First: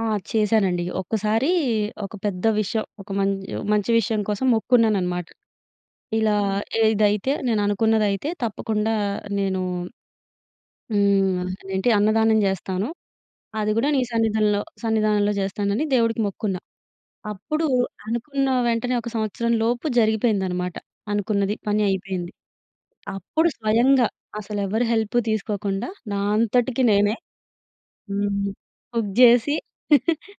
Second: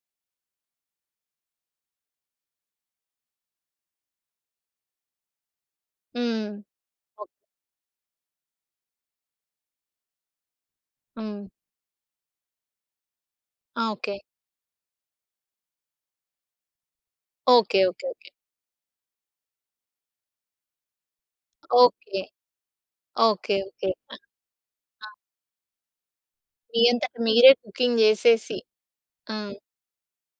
ఆ! చేశానండి. ఒక్కసారీ ఒక పెద్ద విషయం, ఒక మంచి మంచి విషయం కోసం మొక్కుకున్నాననమాట. ఇలా హ్మ్. ఓహ్! ఏదైతే, నేననుకున్నదైతే తప్పకుండా నేనూ హ్మ్. హ్మ్. అదేంటి, అన్నదానం జేస్తాను. అది ఆ! గూడా నీ ఓకే. సన్నిధంలో సన్నిధానంలో జేస్తానని దేవుడికి మొక్కుకున్నా. అప్పుడూ ఓకే. ఓకే. ఓకే. అనుకున్న వెంటనే ఒక సంవత్సరం లోపు జరిగిపోయిందనమాట. అనుకున్నది పని ఓకే. అయిపోయింది. అప్పుడు ఓకే. ఓకే. స్వయంగా అసలెవరి ఆ! హెల్ప్ తీసుకోకుండా, నా మీ అంతటికి అంతట నేనే మీరే కుకింగ్ హ్మ్. జెసేసి. కుక్ ఆ! జేసి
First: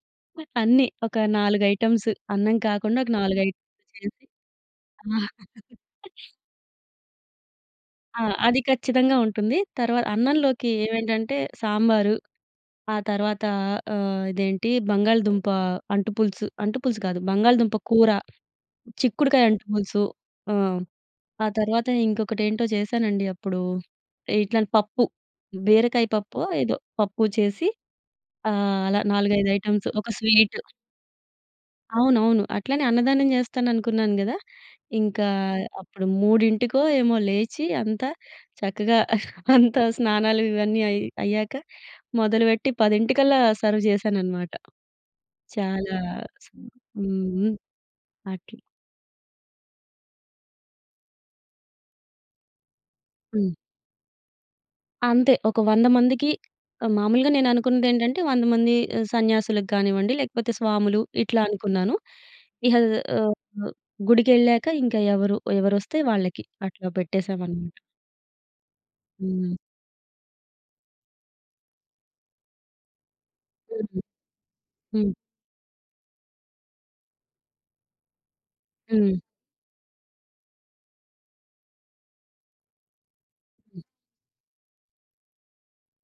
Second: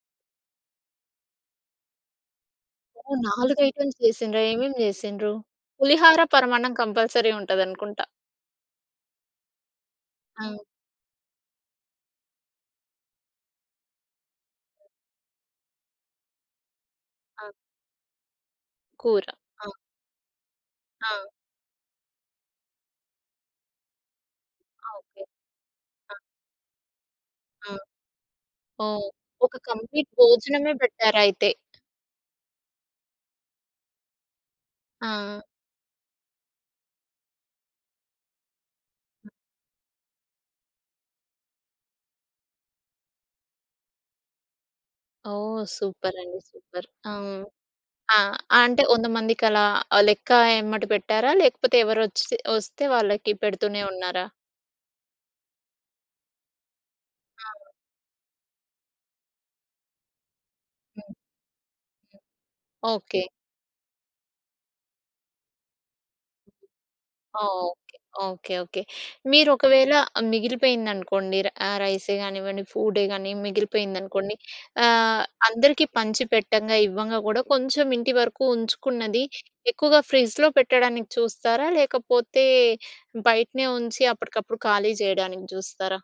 అన్నీ. ఒక నాలుగైటెమ్స్, అన్నం కాకుండా ఒక ఓహ్! 4 4 ఐటెమ్లు ఐటెమ్స్ చేసి చేసిండ్ర? ఏమేమి ఆ! చేసిండ్రు? పులిహోర, పరమాన్నం కంపల్సరీ ఉంటదనుకుంటా. ఆ! అది ఖచ్చితంగా ఉంటుంది. తర్వ హ్మ్. అన్నంలోకి ఏవేంటంటే, సాంబారు, ఆ తర్వాతా ఆహ్, ఇదేంటీ, బంగాళదుంపా అంటు పులుసు. అంటు పులుసు కాదు, ఆ! బంగాళదుంప కూర. కూర. చిక్కుడుకాయ అంటు ఆ! పులుసు. ఆ! ఆ! ఆ తర్వాత ఇంకొకటేంటో చేశానండి అప్పుడూ. ఇట్లాని ఆ! పప్పు. ఓకే. బీరకాయ ఆ! పప్పో ఏదో, పప్పూ చేసీ హ్మ్. ఆహ్, అలా ఓహ్! 4, 5 ఒక ఐటెమ్స్, ఒక కంప్లీట్ స్వీట్. భోజనమే పెట్టారైతే. అవునవును. అట్లనే అన్నదానం జేస్తాననుకున్నాను గదా! ఇంకా ఆ! అప్పుడు మూడింటికో ఏమో లేచి, అంతా చక్కగా అంతా స్నానాలు ఇవన్నీ అయి అయ్యాక మొదలుబెట్టి, 10:00 కల్లా సర్వ్ జేశాననమాట. ఓహ్! చాలా సూపరండి. హ్మ్. సూపర్. ఆ! హ్మ్. ఆ! అట్ల. అంటే, 100 మందికలా ఆహ్, లెక్క ఎమ్మట పెట్టారా? లేకపోతే, ఎవరొచ్చి ఒస్తే వాళ్ళకి హ్మ్. పెడుతూనే ఉన్నారా? అంతే ఒక 100 మందికి ఆహ్, మాములుగా ఆ! నేననుకున్నదేంటంటే, 100 మంది ఆహ్, సన్యాసులకు గానివ్వండి, లేకపోతే స్వాములు హ్మ్. ఇట్లా అనుకున్నాను. హ్మ్. ఇహ! ఓకే. ఆహ్, గుడికెళ్ళాక ఇంక ఎవరు ఎవరొస్తే వాళ్ళకి అట్లా పెట్టేశామనమాట. ఓకే. ఓకే. ఓకే. హ్మ్. మీరొకవేళ మిగిలిపోయిందనుకోండి, ర్ ఆహ్, రైస్ గానివ్వండి, ఫూడ్డే గానీ హ్మ్. మిగిలిపోయిందనుకోండి హ్మ్. ఆహ్, అందరికీ పంచి పెట్టంగా ఇవ్వంగా గోడా కొంచెం ఇంటి వరకు హ్మ్. ఉంచుకున్నది, ఎక్కువగా ఫ్రిజ్‌లో పెట్టడానికి చూస్తారా? లేకపోతే, బయటనే హ్మ్. ఉంచి అప్పటికప్పుడు ఖాళీ చెయడానికి చూస్తారా?